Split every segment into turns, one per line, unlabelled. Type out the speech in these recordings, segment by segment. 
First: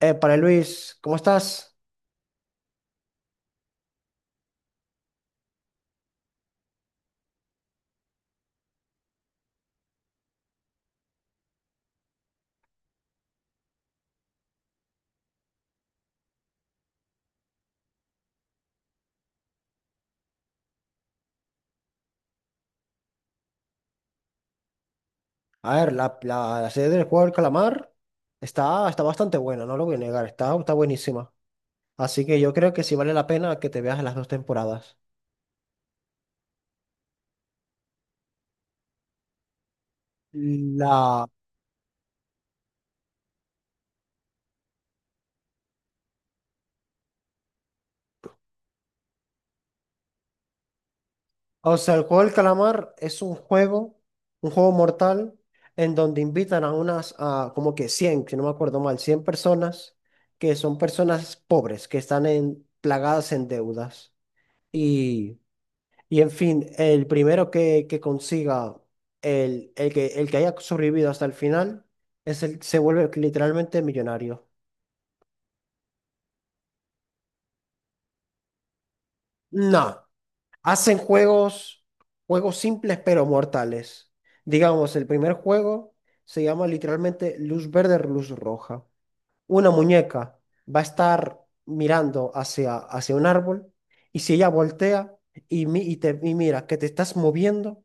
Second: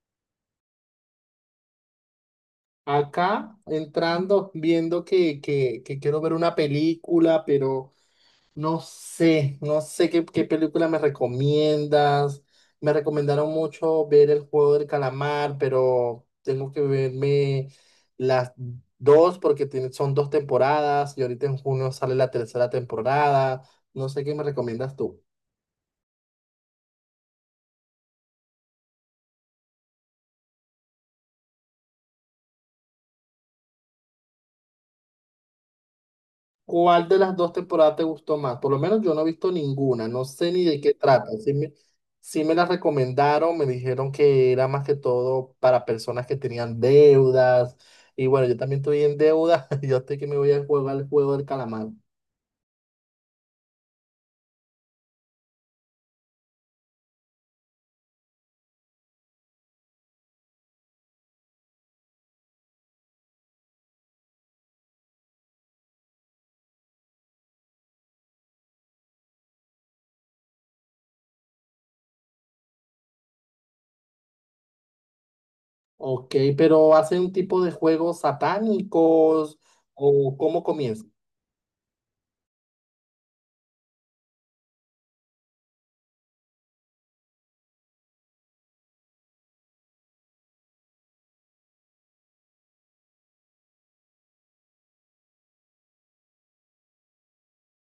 Para Luis, ¿cómo estás?
Acá entrando, viendo que quiero ver una película, pero no sé qué película me recomiendas. Me recomendaron mucho ver El Juego del Calamar, pero tengo que verme las dos porque son dos temporadas y ahorita en junio sale la tercera temporada. No sé qué me recomiendas tú.
A ver, la serie del juego del calamar está bastante buena, no lo voy a negar, está buenísima. Así que yo creo que sí vale la pena que te veas las dos temporadas.
¿Cuál de las dos temporadas te gustó más? Por lo menos yo no he visto ninguna, no sé ni de qué
La,
trata. Sí me la recomendaron, me dijeron que era más que todo para personas que tenían deudas. Y bueno, yo también estoy en deuda, yo estoy que me voy a jugar el juego del
o
calamar.
sea, el juego del calamar es un juego mortal, en donde invitan a unas, a como que 100, si no me acuerdo mal, 100 personas, que son personas pobres, que están en, plagadas en deudas. Y Y en fin, el primero que consiga, el que haya sobrevivido hasta el final, es el, se vuelve literalmente millonario.
Ok, pero ¿hacen un tipo de juegos satánicos
No,
o cómo
hacen
comienza?
juegos, juegos simples pero mortales. Digamos, el primer juego se llama literalmente Luz Verde, Luz Roja. Una muñeca va a estar mirando hacia un árbol y si ella voltea y mira que te estás moviendo,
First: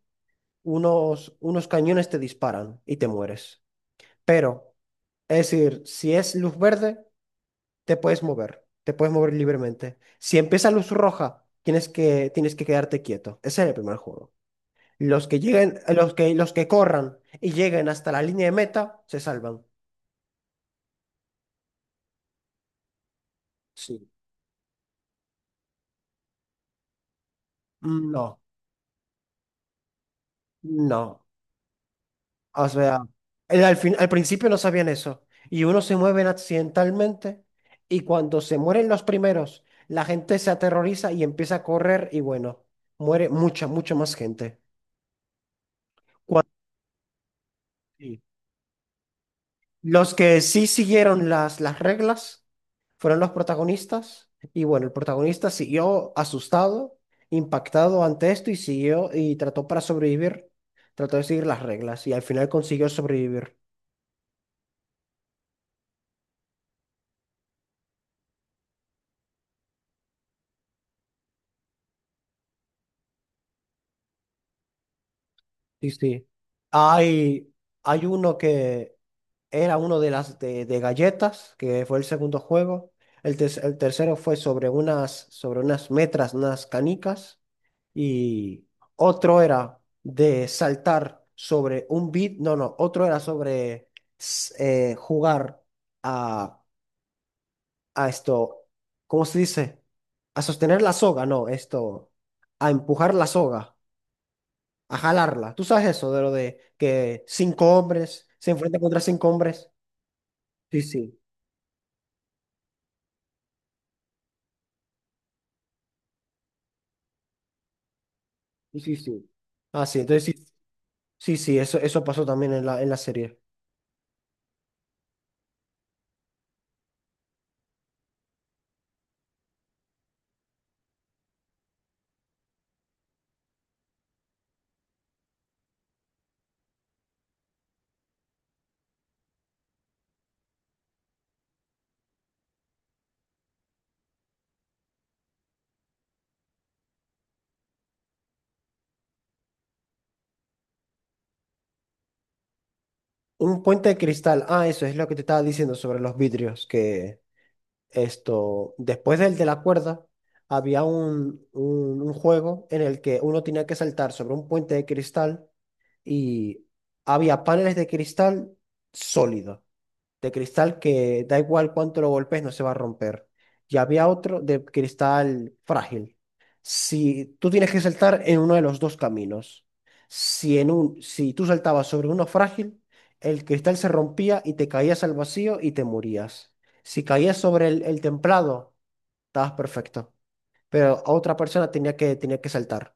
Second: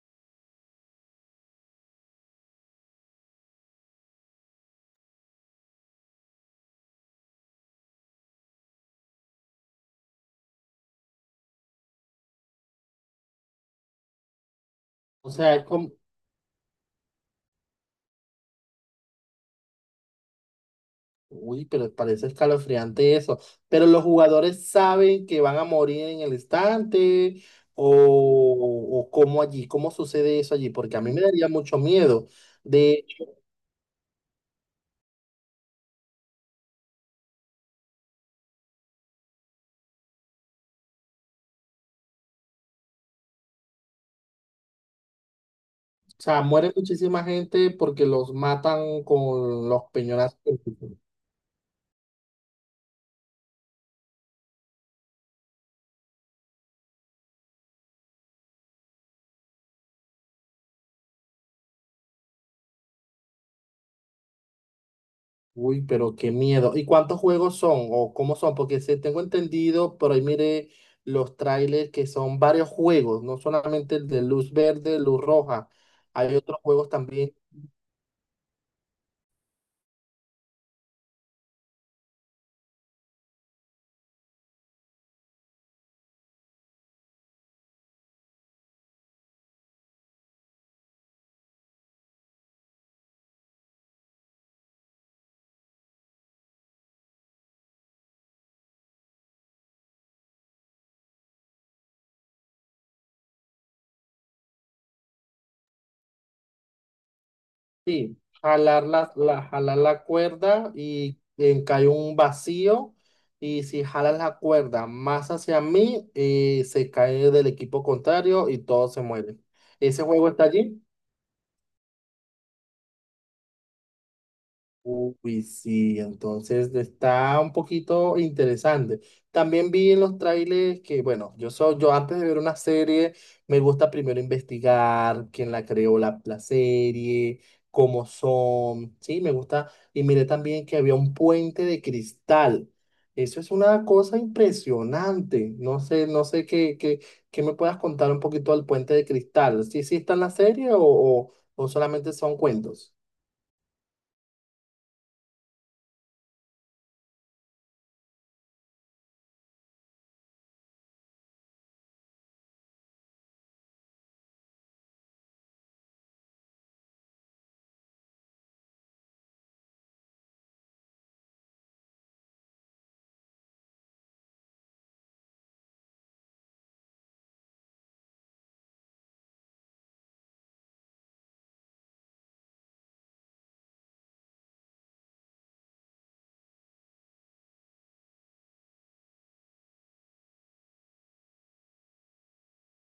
unos cañones te disparan y te mueres. Pero, es decir, si es luz verde, te puedes mover libremente. Si empieza luz roja, tienes que quedarte quieto. Ese es el primer juego. Los
O
que
sea, es
lleguen,
como-
los que corran y lleguen hasta la línea de meta, se salvan.
Uy, pero parece escalofriante eso. Pero los
Sí.
jugadores saben que van a morir en el instante
No,
o cómo allí, cómo sucede eso allí, porque a mí
no.
me daría mucho miedo.
O sea,
De,
al principio no sabían eso. Y unos se mueven accidentalmente. Y cuando se mueren los primeros, la gente se aterroriza y empieza a correr. Y bueno, muere mucha más gente.
o sea,
Cuando,
muere muchísima gente porque
sí.
los matan con los
Los
peñonazos.
que sí siguieron las reglas fueron los protagonistas. Y bueno, el protagonista siguió asustado, impactado ante esto y siguió y trató para sobrevivir. Trató de seguir las reglas y al final consiguió sobrevivir.
Uy, pero qué miedo. ¿Y cuántos juegos son o cómo son? Porque se tengo entendido, por ahí mire los trailers que son varios juegos, no solamente el de luz verde, luz roja.
Sí, sí.
Hay otros juegos también.
Hay, hay uno que era uno de galletas, que fue el segundo juego. El tercero fue sobre sobre unas metras, unas canicas. Y otro era de saltar sobre un beat, no, no, otro era sobre jugar a, a esto, ¿cómo se dice? A sostener la soga, no, esto, a empujar la soga, a jalarla. ¿Tú sabes eso de lo de que cinco
Sí,
hombres se enfrentan contra cinco hombres?
jalar la cuerda
Sí, sí,
y cae un vacío. Y si jalas la cuerda más hacia mí, se cae del equipo contrario y
sí,
todos
sí.
se
sí.
mueren.
Ah, sí,
¿Ese
entonces
juego está
sí,
allí?
sí, sí, eso, eso pasó también en la serie.
Uy, sí, entonces está un poquito interesante. También vi en los trailers que, bueno, yo antes de ver una serie, me gusta primero investigar quién la creó la serie, cómo son, sí, me gusta. Y miré también que había un puente de cristal. Eso es una cosa impresionante. No sé qué me puedas contar un poquito del puente de cristal. ¿Sí, sí está en la serie o o solamente son cuentos?
Un puente de cristal, ah, eso es lo que te estaba diciendo sobre los vidrios, que... Esto, después del de la cuerda, había un juego en el que uno tenía que saltar sobre un puente de cristal y había paneles de cristal sólido de cristal que da igual cuánto lo golpes, no se va a romper. Y había otro de cristal frágil. Si tú tienes que saltar en uno de los dos caminos, si tú saltabas sobre uno frágil, el cristal se rompía y te caías al vacío y te morías. Si caías sobre el templado, estabas perfecto, pero a otra persona tenía que saltar.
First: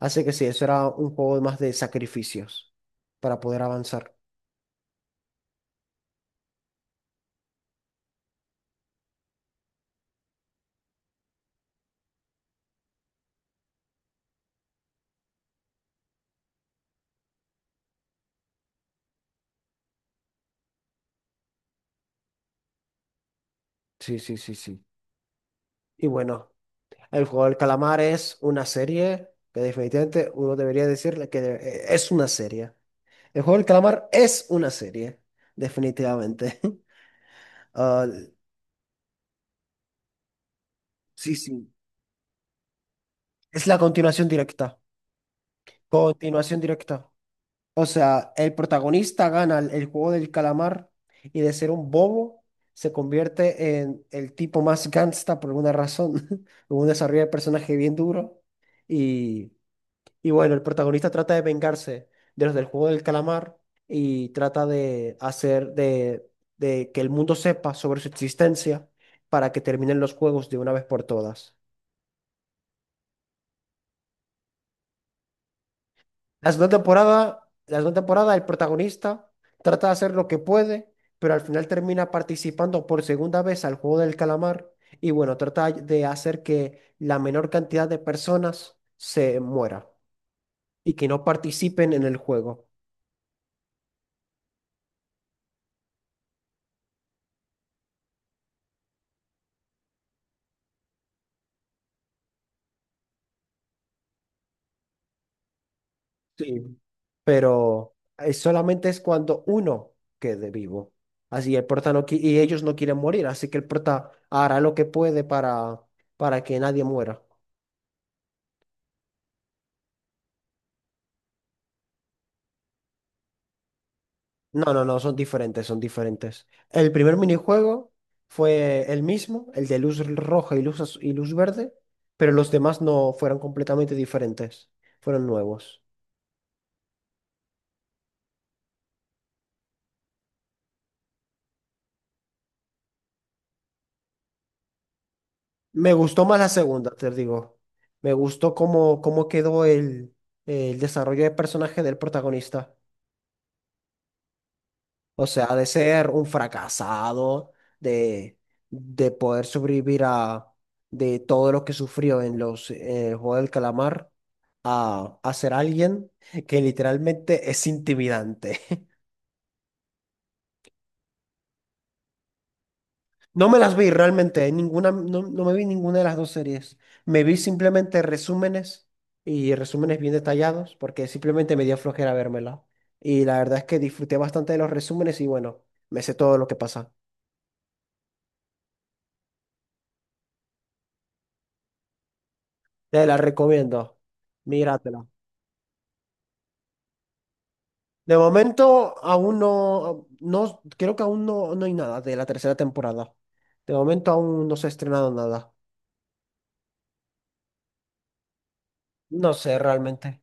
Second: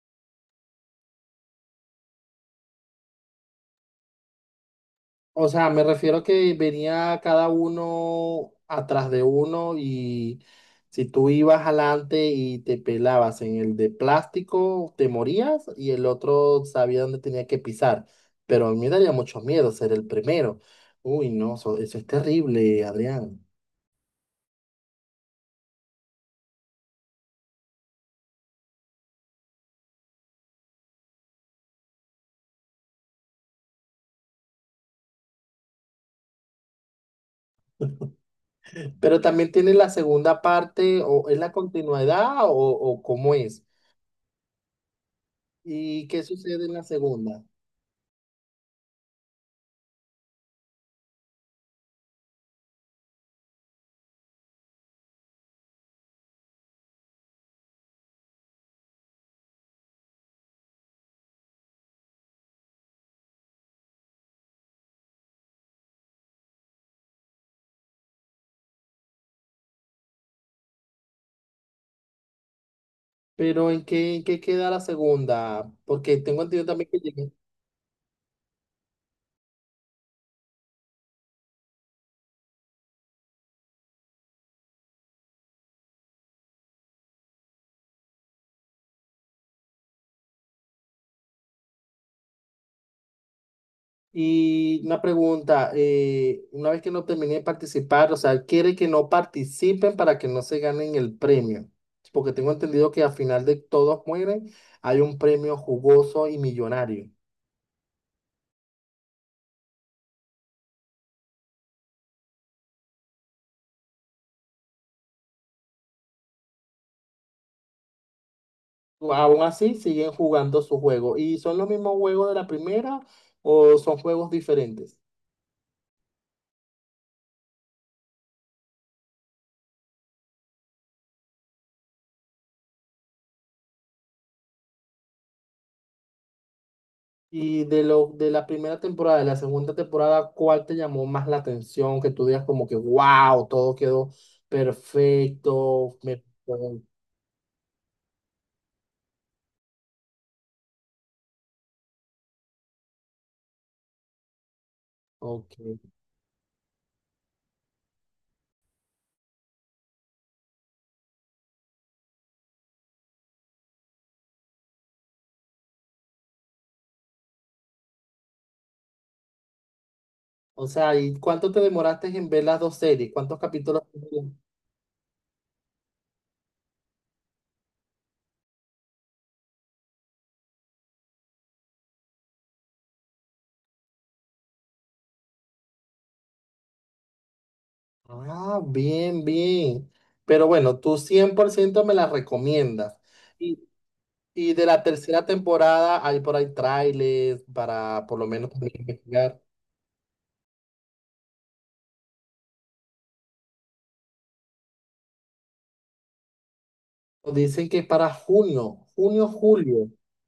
Así que sí, eso era un juego más de sacrificios para poder avanzar.
O sea, me refiero a que venía cada uno atrás de uno y si tú ibas adelante y te pelabas en el de plástico, te morías y el otro sabía dónde tenía que pisar. Pero a mí me daría mucho miedo ser el primero. Uy, no, eso es terrible, Adrián.
Sí, sí, sí, sí. Y bueno. El juego del calamar es una serie que definitivamente uno debería decirle que es una serie. El juego del calamar es una serie, definitivamente. Ah,
Pero también tiene la segunda parte, o
sí,
es la
sí.
continuidad o cómo es.
Es la continuación directa.
¿Y qué
Continuación
sucede en la
directa.
segunda?
O sea, el protagonista gana el juego del calamar y de ser un bobo se convierte en el tipo más gangsta por alguna razón, en un desarrollo de personaje bien duro. Y Y bueno, el protagonista trata de vengarse de los del juego del calamar y trata de de que el mundo sepa sobre su existencia para que terminen los juegos de una vez por todas.
Pero en qué queda la segunda? Porque tengo entendido también que llegaste.
La segunda temporada, el protagonista trata de hacer lo que puede, pero al final termina participando por segunda vez al juego del calamar y bueno, trata de hacer que la menor cantidad de personas se muera y que no participen en el juego.
Y una pregunta, una vez que no terminen de participar, o sea, quiere que no participen para que no se ganen el premio, porque tengo entendido que al final de todos mueren, hay un premio jugoso y
Sí.
millonario.
Solamente es cuando uno quede vivo. Así el prota no qui- y ellos no quieren morir, así que el prota hará lo que puede para que nadie muera.
Aún así, siguen jugando su juego. ¿Y son los mismos juegos de la primera o son juegos
No, no, no,
diferentes?
son diferentes, son diferentes. El primer minijuego fue el mismo, el de luz roja y luz verde, pero los demás no fueron completamente diferentes, fueron nuevos.
Y de la primera temporada, de la segunda temporada, ¿cuál te llamó más la atención? Que tú digas como que, wow, todo quedó
Me
perfecto.
gustó
Me...
más la segunda, te digo. Me gustó cómo quedó el desarrollo de personaje del protagonista. O sea,
Ok.
de ser un fracasado, de, de poder sobrevivir a de todo lo que sufrió en el juego del calamar, a ser alguien que literalmente es intimidante.
O sea, ¿y cuánto te demoraste en ver las dos series? ¿Cuántos
No me las
capítulos
vi
tuvieron?
realmente, ninguna, no me vi ninguna de las dos series. Me vi simplemente resúmenes y resúmenes bien detallados, porque simplemente me dio flojera vérmela. Y la verdad es que disfruté bastante de los resúmenes y bueno, me sé todo lo que pasa.
Ah, bien, bien. Pero bueno, tú 100% me las recomiendas.
Te la
Y,
recomiendo.
y de la
Míratela.
tercera temporada hay por ahí trailers para por
De
lo menos también
momento,
investigar.
aún no, no, creo que aún no hay nada de la tercera temporada. De momento aún no se ha estrenado nada.
Dicen que para junio, junio,
No sé
julio.
realmente.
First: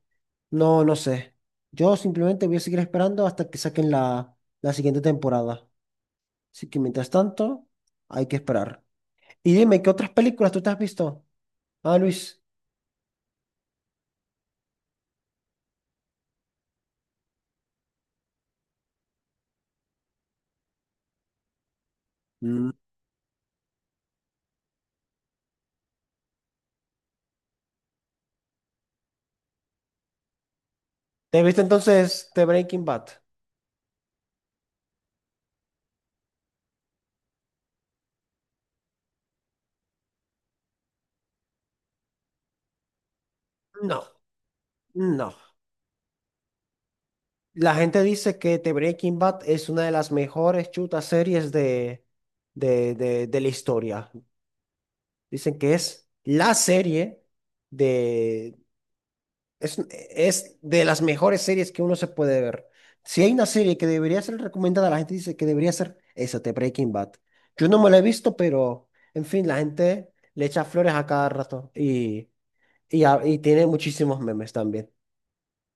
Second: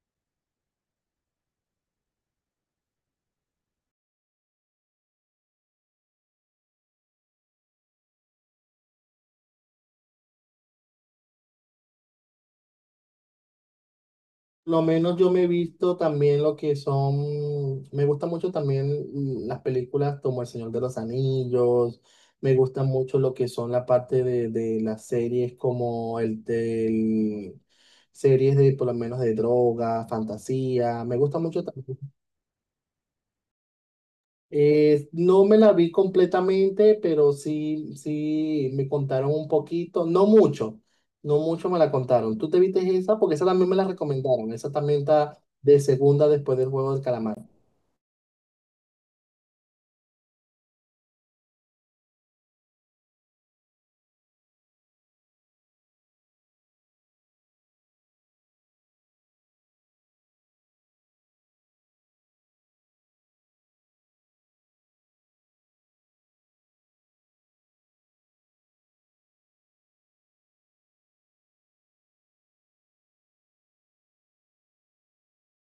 No, no sé. Yo simplemente voy a seguir esperando hasta que saquen la siguiente temporada. Así que mientras tanto, hay que esperar. Y dime, ¿qué otras películas tú te has visto? Ah, Luis.
Lo menos yo me he visto también lo que son, me gustan mucho también las películas como El Señor de los Anillos, me
Mm.
gusta mucho lo que son la parte de las series como el del, series de por lo menos de droga, fantasía, me gusta
¿Te viste
mucho también.
entonces The Breaking Bad?
Eh, no me la vi completamente, pero sí, sí me contaron un poquito, no mucho, no mucho me la contaron. ¿Tú te viste esa? Porque esa también me la
No,
recomendaron. Esa también
no.
está de segunda después del juego del calamar.
La gente dice que The Breaking Bad es una de las mejores chutas series de la historia. Dicen que es la serie de... es de las mejores series que uno se puede ver. Si hay una serie que debería ser recomendada, la gente dice que debería ser esa, The Breaking Bad. Yo no me la he visto, pero en fin, la gente le echa flores a cada rato y tiene muchísimos memes también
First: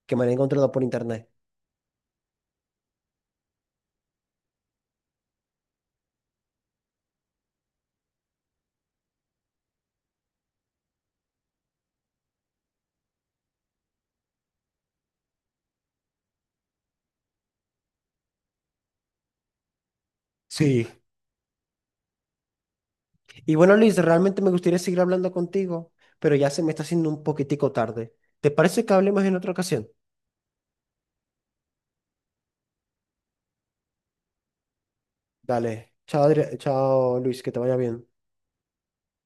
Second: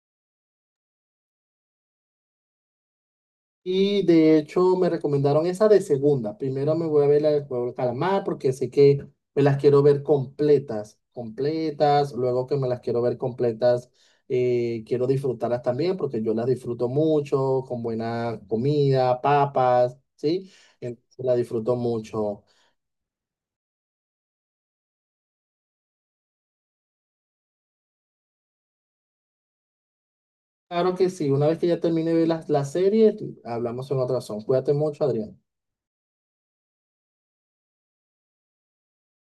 que me han encontrado por internet.
Y de hecho me recomendaron esa de segunda. Primero me voy a ver la del juego del calamar porque sé que me las quiero ver completas, completas. Luego que me las quiero ver completas, quiero disfrutarlas también porque yo las disfruto mucho, con buena comida, papas, ¿sí?
Sí.
Entonces las disfruto mucho.
Y bueno, Luis, realmente me gustaría seguir hablando contigo, pero ya se me está haciendo un poquitico tarde. ¿Te parece que hablemos en otra ocasión?
Claro que sí, una vez que ya termine de ver las series, hablamos en otra razón. Cuídate mucho, Adrián.
Dale, chao Luis, que te vaya bien.